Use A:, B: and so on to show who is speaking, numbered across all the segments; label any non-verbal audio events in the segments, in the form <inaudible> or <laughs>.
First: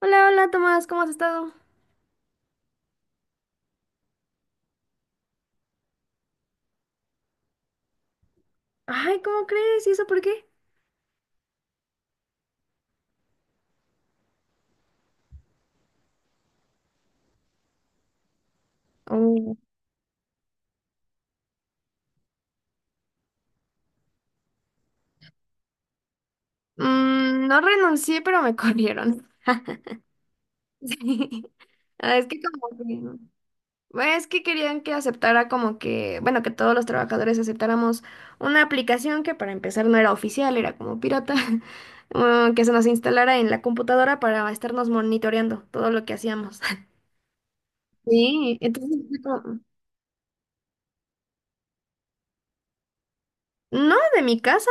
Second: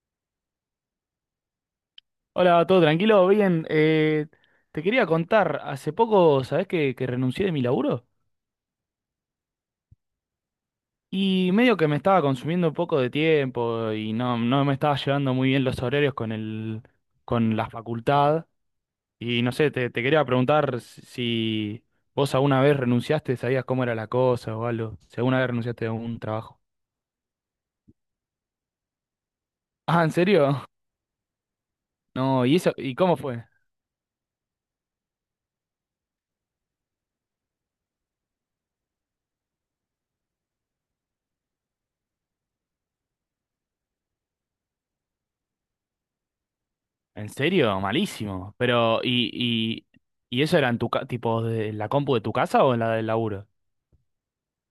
A: Hola, hola Tomás, ¿cómo has estado?
B: Hola, ¿todo tranquilo? Bien, te quería contar, hace poco, ¿sabés que renuncié de mi laburo?
A: Ay, ¿cómo crees? ¿Y eso por qué?
B: Y medio que me estaba consumiendo un poco de tiempo y no, no me estaba llevando muy bien los horarios con la facultad. Y no
A: Oh.
B: sé, te quería preguntar si si vos alguna vez renunciaste, sabías cómo era la cosa o algo, si alguna vez renunciaste a un trabajo.
A: Mm, no renuncié, pero me corrieron.
B: Ah, ¿en serio? <laughs>
A: <laughs> Sí. Ah, es que
B: No, ¿y eso? ¿Y cómo fue?
A: bueno, es que querían que aceptara como que, bueno, que todos los trabajadores aceptáramos una aplicación que para empezar no era oficial, era como pirata. <laughs> Ah, que se nos instalara en la computadora para estarnos monitoreando todo lo que hacíamos. <laughs>
B: ¿En serio? Malísimo.
A: Sí, entonces
B: Pero,
A: fue
B: ¿y,
A: como,
B: y eso era en tu tipo de la compu de tu casa o en la del laburo?
A: no, de mi casa.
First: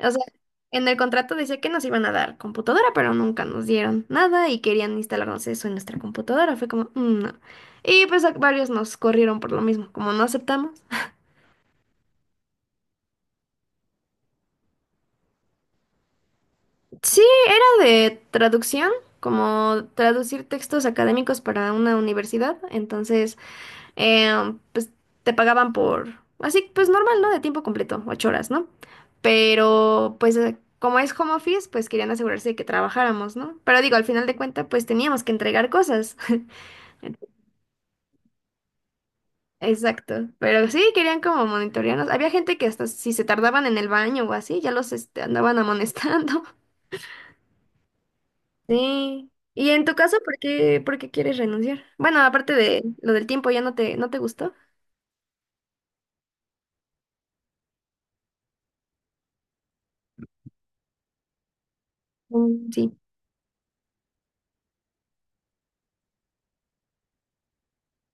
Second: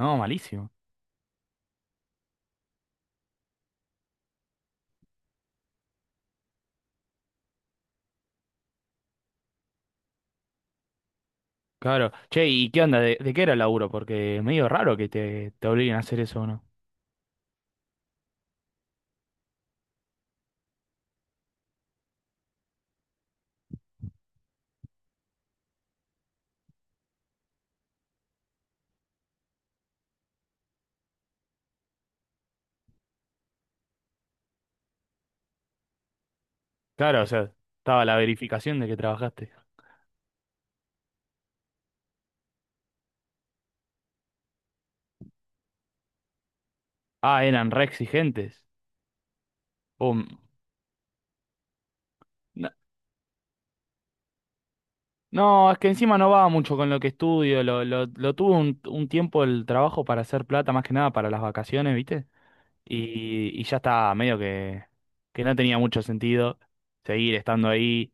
A: O sea,
B: malísimo.
A: en el contrato decía que nos iban a dar computadora, pero nunca nos dieron nada y querían instalarnos eso en nuestra computadora. Fue como, "Mm, no". Y pues varios nos corrieron por lo mismo, como no aceptamos.
B: Claro. Che, ¿y qué onda? ¿De qué era el laburo? Porque es medio raro que te obliguen a hacer eso o no.
A: Sí, era de traducción, como traducir textos académicos para una universidad. Entonces, pues te pagaban por, así pues normal, ¿no? De tiempo completo, 8 horas, ¿no? Pero pues como es home office, pues querían asegurarse de que trabajáramos, ¿no? Pero digo, al final de cuentas, pues teníamos que entregar cosas. <laughs>
B: Claro, o sea, estaba la verificación de que trabajaste.
A: Exacto, pero sí querían como monitorearnos. Había gente que hasta si se tardaban en el baño o así, ya los este, andaban amonestando. <laughs>
B: Ah, eran re exigentes.
A: Sí. ¿Y en tu caso,
B: Um,
A: por qué quieres renunciar? Bueno, aparte
B: no,
A: de lo del tiempo, ¿ya no te, no te gustó?
B: no, es que encima no va mucho con lo que estudio. Lo tuve un tiempo el trabajo para hacer plata, más que nada para las vacaciones, ¿viste?
A: Mm, sí.
B: Y ya estaba medio que, no tenía mucho sentido seguir estando ahí.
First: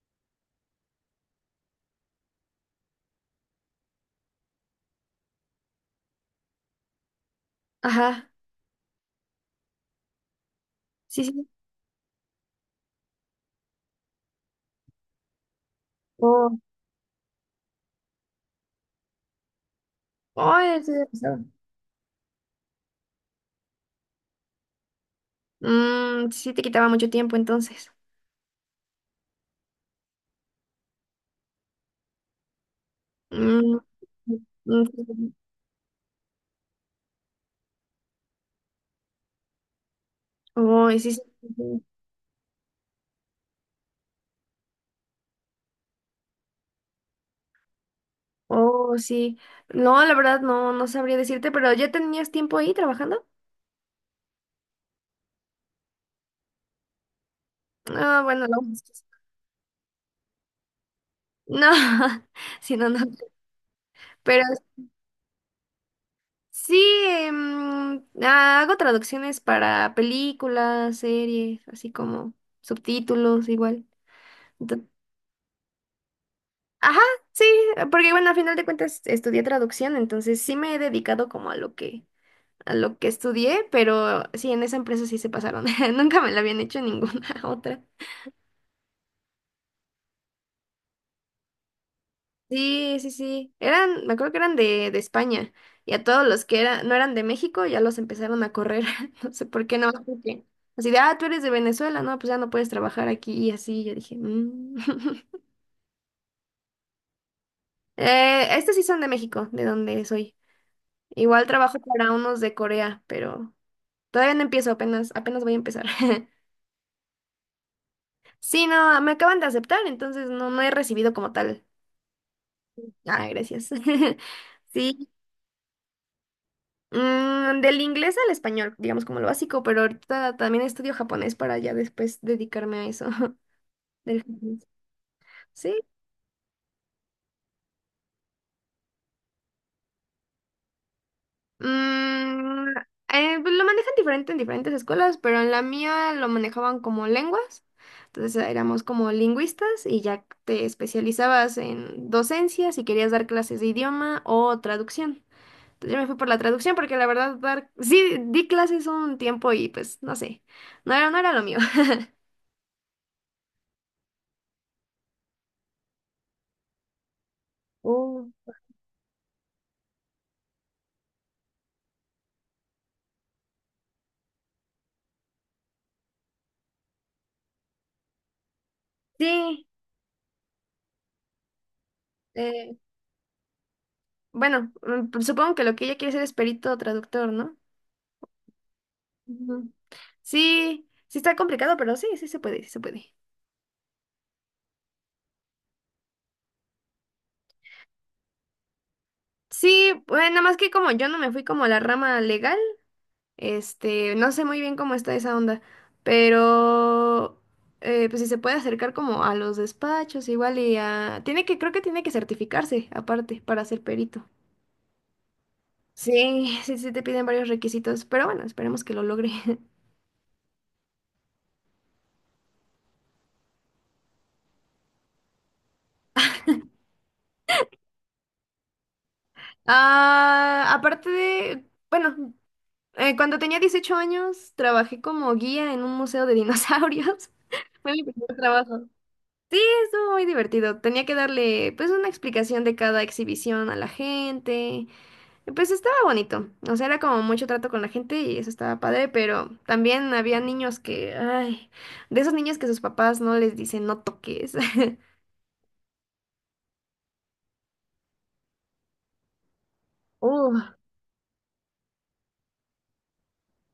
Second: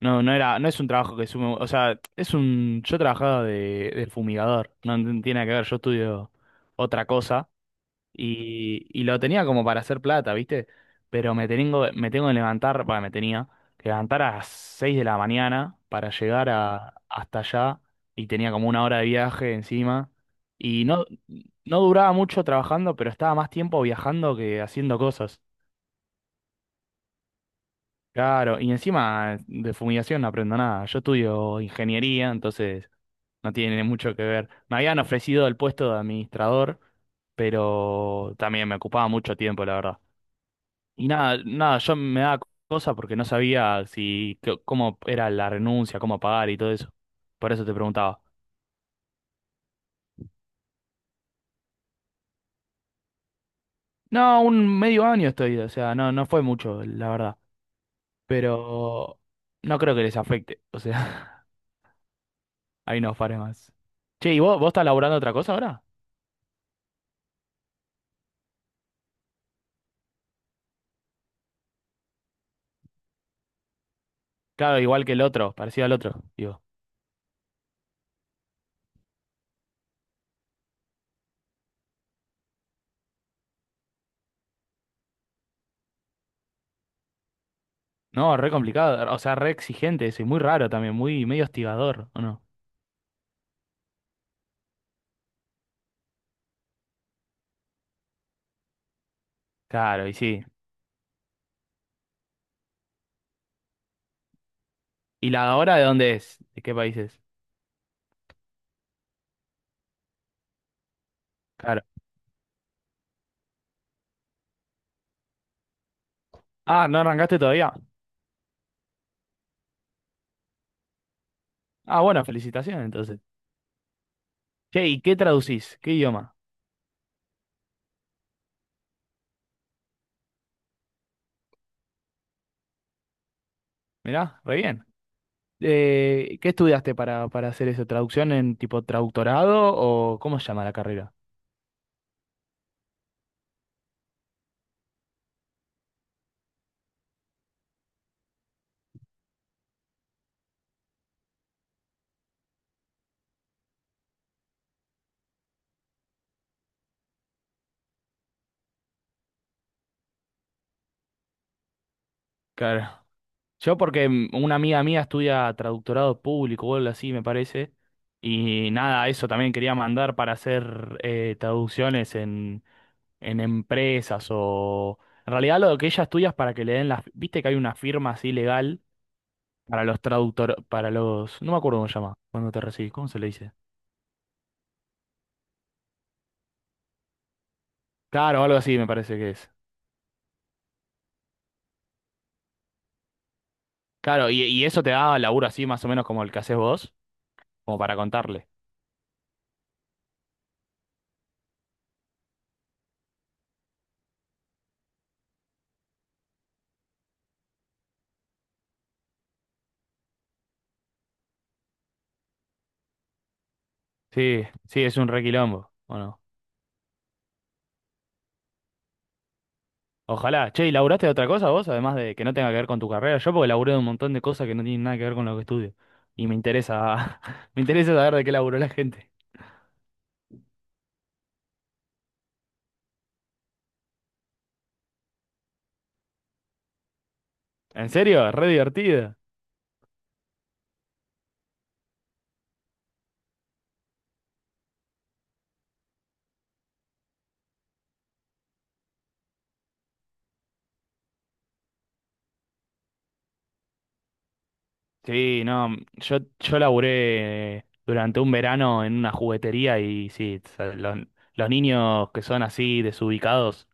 B: No, no era, no es un trabajo que sume, o sea, es un, yo trabajaba de fumigador, no, no tiene nada que ver, yo estudio otra cosa
A: Ajá.
B: y lo tenía como para hacer plata, ¿viste?
A: Sí,
B: Pero
A: sí.
B: me tengo que levantar, bueno, me tenía que levantar a las 6 de la mañana para llegar hasta allá y tenía como una hora de viaje encima.
A: Ay,
B: Y
A: eso
B: no,
A: ya pasaba.
B: no duraba mucho trabajando, pero estaba más tiempo viajando que haciendo cosas.
A: Mm, sí te quitaba mucho tiempo entonces.
B: Claro, y encima de fumigación no aprendo nada. Yo estudio ingeniería, entonces no
A: Mm,
B: tiene mucho que ver. Me
A: mm,
B: habían
A: sí.
B: ofrecido el puesto de administrador, pero también me ocupaba mucho tiempo, la verdad.
A: Ay,
B: Y
A: sí, sí,
B: nada, nada,
A: sí.
B: yo me daba cosa porque no sabía si cómo era la renuncia, cómo pagar y todo eso. Por eso te preguntaba.
A: Oh, sí. No, la verdad no, no sabría decirte, pero ¿ya tenías tiempo ahí trabajando?
B: No, un medio año estoy, o sea, no, no fue mucho, la verdad.
A: Ah, bueno, no.
B: Pero no creo que les afecte. O sea,
A: No, <laughs> sí, no, no.
B: ahí no faré más. Che, ¿y
A: Pero
B: vos, estás laburando otra cosa ahora?
A: sí, hago traducciones para películas, series, así como subtítulos igual.
B: Claro, igual que el otro, parecido al otro, digo.
A: Ajá, sí, porque bueno, al final de cuentas estudié traducción, entonces sí me he dedicado como a lo que estudié, pero sí, en esa empresa sí se pasaron. <laughs> Nunca me la habían hecho en ninguna <laughs> otra.
B: No, re complicado, o sea, re exigente eso, y muy raro también, muy medio hostigador, ¿o no?
A: Sí, sí, sí. Eran, me acuerdo que eran de España. Y a todos los que no eran de México ya los empezaron a correr. <laughs> No sé por qué no, más
B: Claro, y sí.
A: porque así de, ah, tú eres de Venezuela, no, pues ya no puedes trabajar aquí y así. Yo dije, "Mm".
B: ¿Y
A: <laughs>
B: la hora de dónde es? ¿De qué país es?
A: Estos sí son de México, de donde soy. Igual trabajo
B: Claro.
A: para unos de Corea, pero todavía no empiezo, apenas, apenas voy a empezar. <laughs>
B: Ah, ¿no arrancaste todavía?
A: Sí, no, me acaban de aceptar, entonces no, no he recibido como tal.
B: Ah, bueno, felicitaciones entonces.
A: Ah, gracias. <laughs>
B: Che, ¿y
A: Sí.
B: qué traducís? ¿Qué idioma?
A: Mm, del inglés al español, digamos como lo básico, pero ahorita también estudio japonés para ya después dedicarme a eso. <laughs> Del
B: Mirá, re
A: japonés.
B: bien.
A: Sí.
B: ¿Qué estudiaste para hacer eso? ¿Traducción en tipo traductorado o cómo se llama la carrera?
A: Mm, pues lo manejan diferente en diferentes escuelas, pero en la mía lo manejaban como lenguas. Entonces éramos como lingüistas y ya te especializabas en docencia si querías dar clases de idioma o traducción. Entonces yo me fui por la traducción porque la verdad dar, sí di clases un tiempo y pues no sé, no era lo mío.
B: Claro. Yo porque una amiga mía estudia traductorado público o algo así, me parece.
A: Oh. <laughs>
B: Y nada, eso también quería mandar para hacer traducciones en empresas o... En realidad lo que ella estudia es para que le den las... Viste que hay una firma así legal
A: Sí,
B: para los traductor... para los... No me acuerdo cómo se llama. Cuando te
A: eh,
B: recibís, ¿cómo se le dice?
A: bueno, mm, pues supongo que lo que ella quiere ser es perito traductor, ¿no?
B: Claro, algo así me parece que es.
A: Ujú. Sí, sí está complicado, pero sí, sí se puede, sí se puede.
B: Claro, y eso te da laburo así más o menos como el que haces vos, como para contarle.
A: Sí, bueno, nada más que como yo no me fui como a la rama legal, este, no sé muy bien cómo está esa onda, pero pues si se puede acercar como a los despachos igual y a... Tiene que, creo que tiene que certificarse aparte para ser perito.
B: Sí, sí, es un requilombo, ¿o no?
A: Sí, sí, sí te piden varios requisitos, pero bueno, esperemos que lo logre. <laughs>
B: Ojalá. Che, ¿y laburaste de otra cosa vos? Además de que no tenga que ver con tu carrera. Yo porque laburé de un montón de cosas que no tienen nada que ver con lo que estudio. Y me interesa, <laughs> me interesa saber de qué laburó la gente.
A: Ah, aparte de, bueno, cuando tenía 18 años trabajé como guía en un museo de dinosaurios. <laughs>
B: ¿En
A: Fue mi
B: serio?
A: primer
B: Re
A: trabajo.
B: divertido.
A: Sí, estuvo muy divertido. Tenía que darle pues una explicación de cada exhibición a la gente. Y pues estaba bonito. O sea, era como mucho trato con la gente y eso estaba padre, pero también había niños que, ay, de esos niños que sus papás no les dicen no toques. <laughs>
B: Sí, no, yo laburé durante un verano en una juguetería y sí, o sea,
A: Uh,
B: los niños que son así desubicados,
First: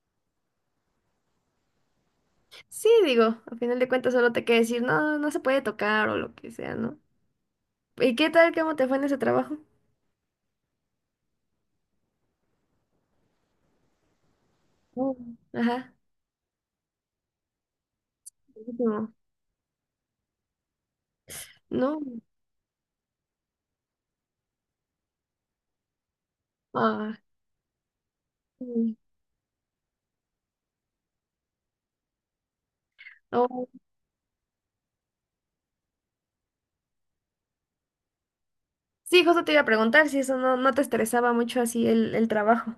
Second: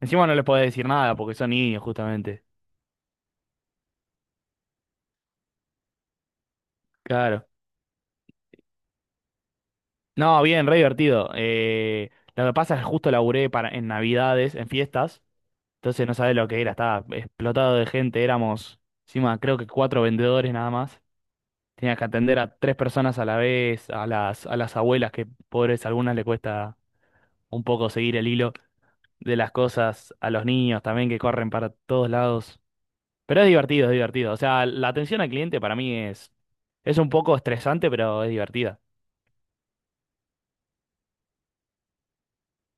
B: encima no les puedo decir nada porque son niños justamente.
A: sí, digo, a final de cuentas solo te queda decir no, no se puede tocar o lo que sea, ¿no?
B: Claro.
A: ¿Y qué tal? ¿Cómo te fue en ese trabajo?
B: No, bien, re divertido. Lo que pasa es que justo laburé en Navidades, en fiestas.
A: Mm. Ajá.
B: Entonces no sabés lo que era, estaba explotado de gente, éramos
A: Buenísimo.
B: encima creo que cuatro vendedores nada más. Tenías
A: No.
B: que atender a tres personas a la vez, a las abuelas que pobres, a algunas le cuesta
A: Ah,
B: un poco seguir el hilo
A: sí.
B: de las cosas, a los niños también que corren para todos lados. Pero es divertido, es divertido. O sea, la atención al cliente para mí es un poco estresante, pero es divertida.
A: Sí, justo te iba a preguntar si eso no, no te estresaba mucho así el trabajo.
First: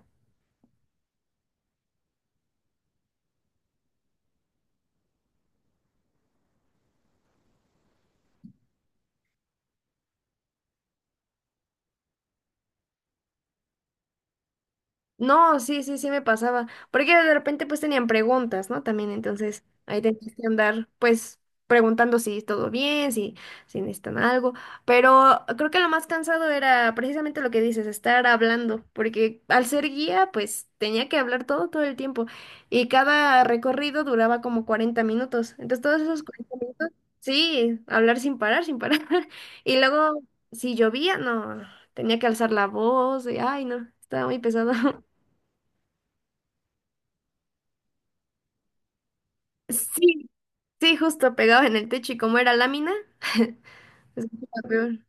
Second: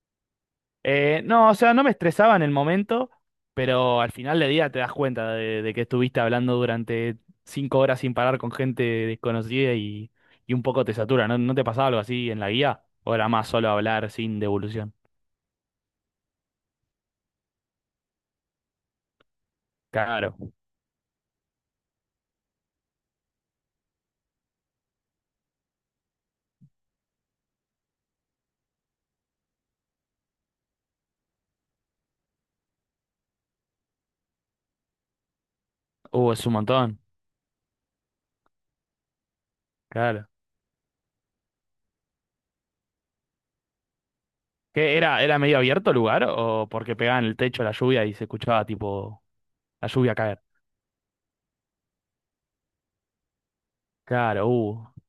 B: No, o sea, no me estresaba en el momento, pero al final del día te das cuenta de que estuviste hablando durante 5 horas sin parar con gente desconocida y un poco te satura. ¿No, no te pasaba algo así en la guía? ¿O era más solo hablar sin devolución?
A: No, sí, sí, sí me pasaba. Porque de repente pues tenían preguntas, ¿no? También entonces ahí tenías
B: Claro.
A: que andar pues preguntando si todo bien, si, si necesitan algo. Pero creo que lo más cansado era precisamente lo que dices, estar hablando. Porque al ser guía pues tenía que hablar todo, todo el tiempo. Y cada recorrido duraba como 40 minutos. Entonces todos esos
B: Es un
A: 40 minutos,
B: montón.
A: sí, hablar sin parar, sin parar. <laughs> Y luego
B: Claro.
A: si llovía, no, tenía que alzar la voz y ay, no, estaba muy pesado.
B: ¿Qué era? ¿Era medio abierto el lugar o porque pegaban el techo la lluvia y se escuchaba tipo la lluvia
A: Sí,
B: caer?
A: sí, justo pegados en el techo y como era lámina, <laughs> se
B: Claro,
A: escuchaba peor.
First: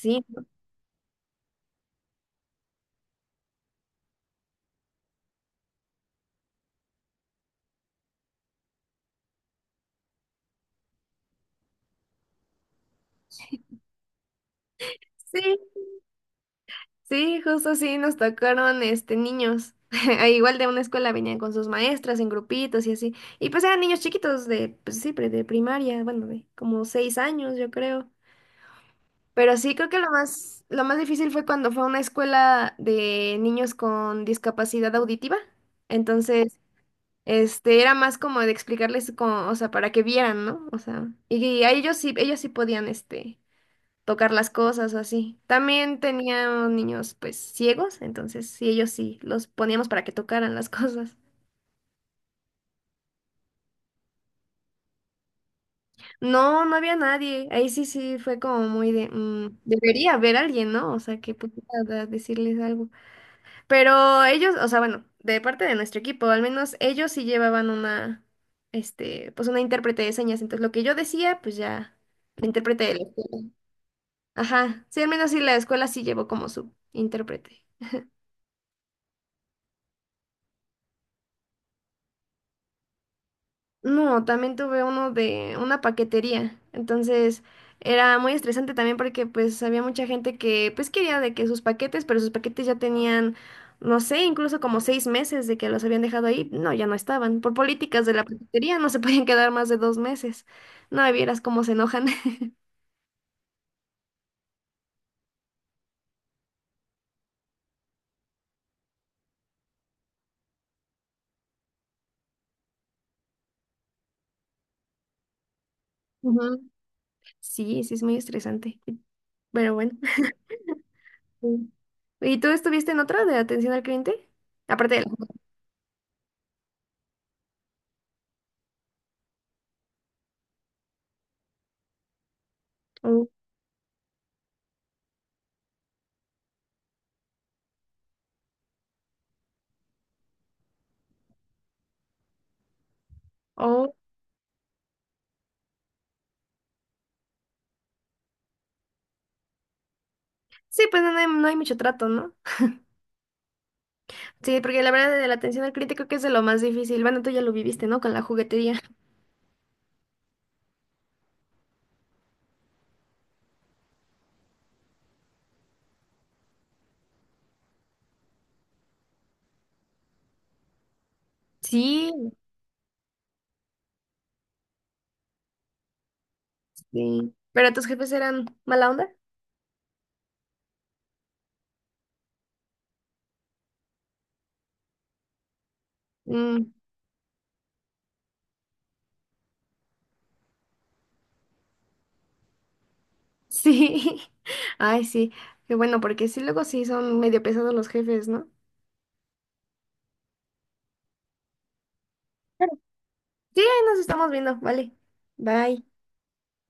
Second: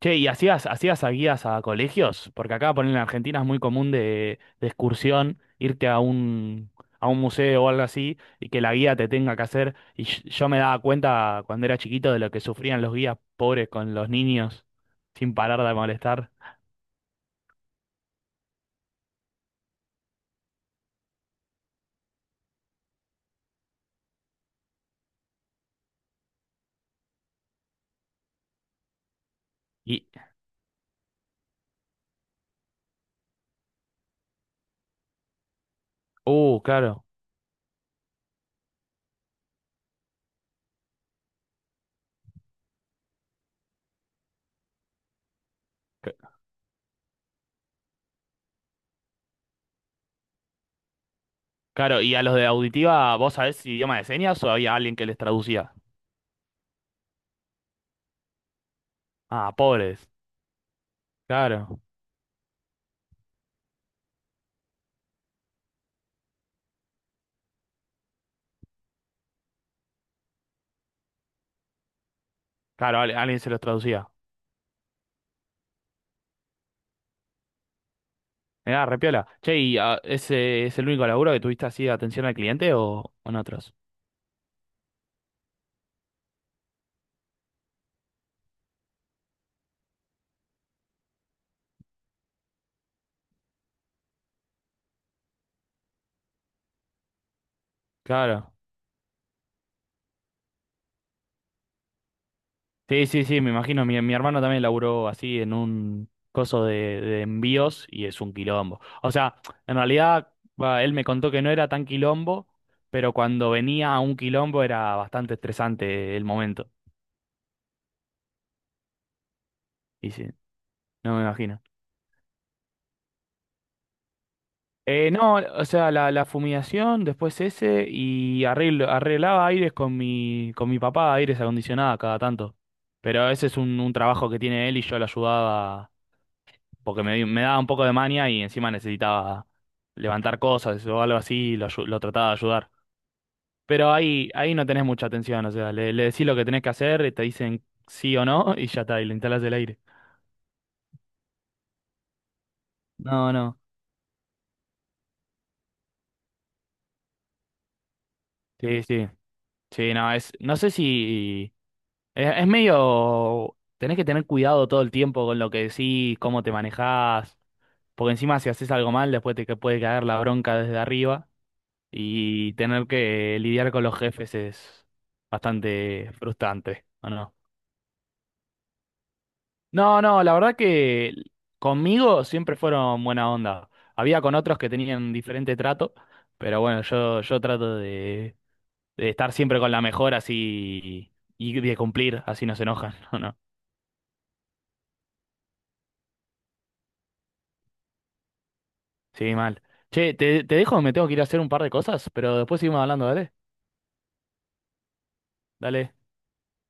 B: Che, ¿y hacías a guías a colegios? Porque acá, por en Argentina es muy común de excursión irte a a un museo o algo así y que la guía te tenga que hacer. Y yo me daba cuenta cuando era chiquito de lo que sufrían los guías pobres con los niños sin
A: sí,
B: parar de molestar.
A: sí, justo sí, nos tocaron este niños. <laughs> Ah, igual de una escuela venían con sus maestras en grupitos y así. Y pues eran niños chiquitos de, pues sí, de primaria, bueno, de como 6 años, yo creo. Pero sí, creo que
B: Y,
A: lo más difícil fue cuando fue a una escuela de niños con discapacidad auditiva. Entonces,
B: claro.
A: este, era más como de explicarles como, o sea, para que vieran, ¿no? O sea, y a ellos sí podían, este, tocar las cosas o así. También
B: c-
A: tenían niños, pues, ciegos, entonces sí, ellos sí, los poníamos para que tocaran las <laughs> cosas.
B: Claro, ¿y a los de auditiva vos sabés si idioma de señas o había alguien que les traducía?
A: No, no había nadie. Ahí sí, sí, fue como muy de,
B: Ah,
A: mm,
B: pobres.
A: debería haber alguien, ¿no? O sea, que pudiera
B: Claro,
A: decirles algo. Pero ellos, o sea, bueno, de parte de nuestro equipo, al menos ellos sí llevaban una, este, pues una intérprete de señas. Entonces lo que yo decía, pues ya, la intérprete de
B: claro,
A: la
B: alguien
A: escuela.
B: se los traducía.
A: Ajá, sí, al menos sí la escuela sí llevó como su intérprete.
B: Mirá, repiola. Che, ¿y ese es el único laburo que tuviste así de atención al cliente o en otros?
A: No, también tuve uno de una paquetería. Entonces era muy estresante también porque pues había mucha gente que pues quería de que sus paquetes, pero sus paquetes ya tenían, no sé, incluso como 6 meses de que los habían dejado ahí. No, ya no estaban. Por políticas de la
B: Claro.
A: paquetería no se podían quedar más de 2 meses. No, y vieras cómo se enojan. <laughs>
B: Sí, sí, sí, me imagino. Mi hermano también laburó así en un coso de envíos y es un quilombo. O sea, en realidad, va, él me contó que no era tan quilombo, pero cuando venía a un quilombo era bastante estresante el
A: Ujú.
B: momento.
A: Sí, sí, es muy estresante. Pero bueno.
B: Y sí, no me imagino.
A: Sí. ¿Y tú estuviste en otra de atención al cliente? Aparte de la...
B: No, o sea, la fumigación, después ese, y arreglaba aires con mi papá, aires acondicionados cada tanto. Pero
A: Oh,
B: ese es un trabajo que tiene él y yo lo ayudaba porque me daba un poco de mania y encima necesitaba levantar cosas o algo así, y lo trataba de ayudar. Pero
A: oh.
B: ahí no tenés mucha atención, o sea, le decís lo que tenés que hacer, te dicen sí o no <laughs> y ya está, y le instalás el aire.
A: Sí, pues no hay, no hay mucho trato, ¿no?
B: No, no,
A: Sí, porque la verdad de la atención al cliente creo que es de lo más difícil. Bueno, tú ya lo viviste, ¿no? Con la juguetería.
B: sí, sí. Sí, no, no sé si... es medio... Tenés que tener cuidado todo el tiempo con lo que decís, cómo te manejás, porque encima si haces algo mal, después te que puede caer la bronca desde arriba
A: Sí,
B: y tener que lidiar con los jefes es bastante frustrante, ¿o
A: sí.
B: no?
A: ¿Pero tus jefes eran mala onda?
B: No, no, la verdad que conmigo siempre fueron buena onda. Había con otros que tenían diferente trato, pero
A: Mm,
B: bueno, yo trato de estar siempre con la mejor así y de cumplir, así no se enojan, <laughs> o no.
A: sí. <laughs> Ay, sí. Qué bueno, porque sí, luego sí son medio pesados los jefes, ¿no?
B: Sí, mal. Che, te dejo, me tengo que ir a hacer un par de cosas, pero después seguimos hablando, dale.
A: Sí, ahí nos estamos viendo. Vale. Bye.
B: Dale.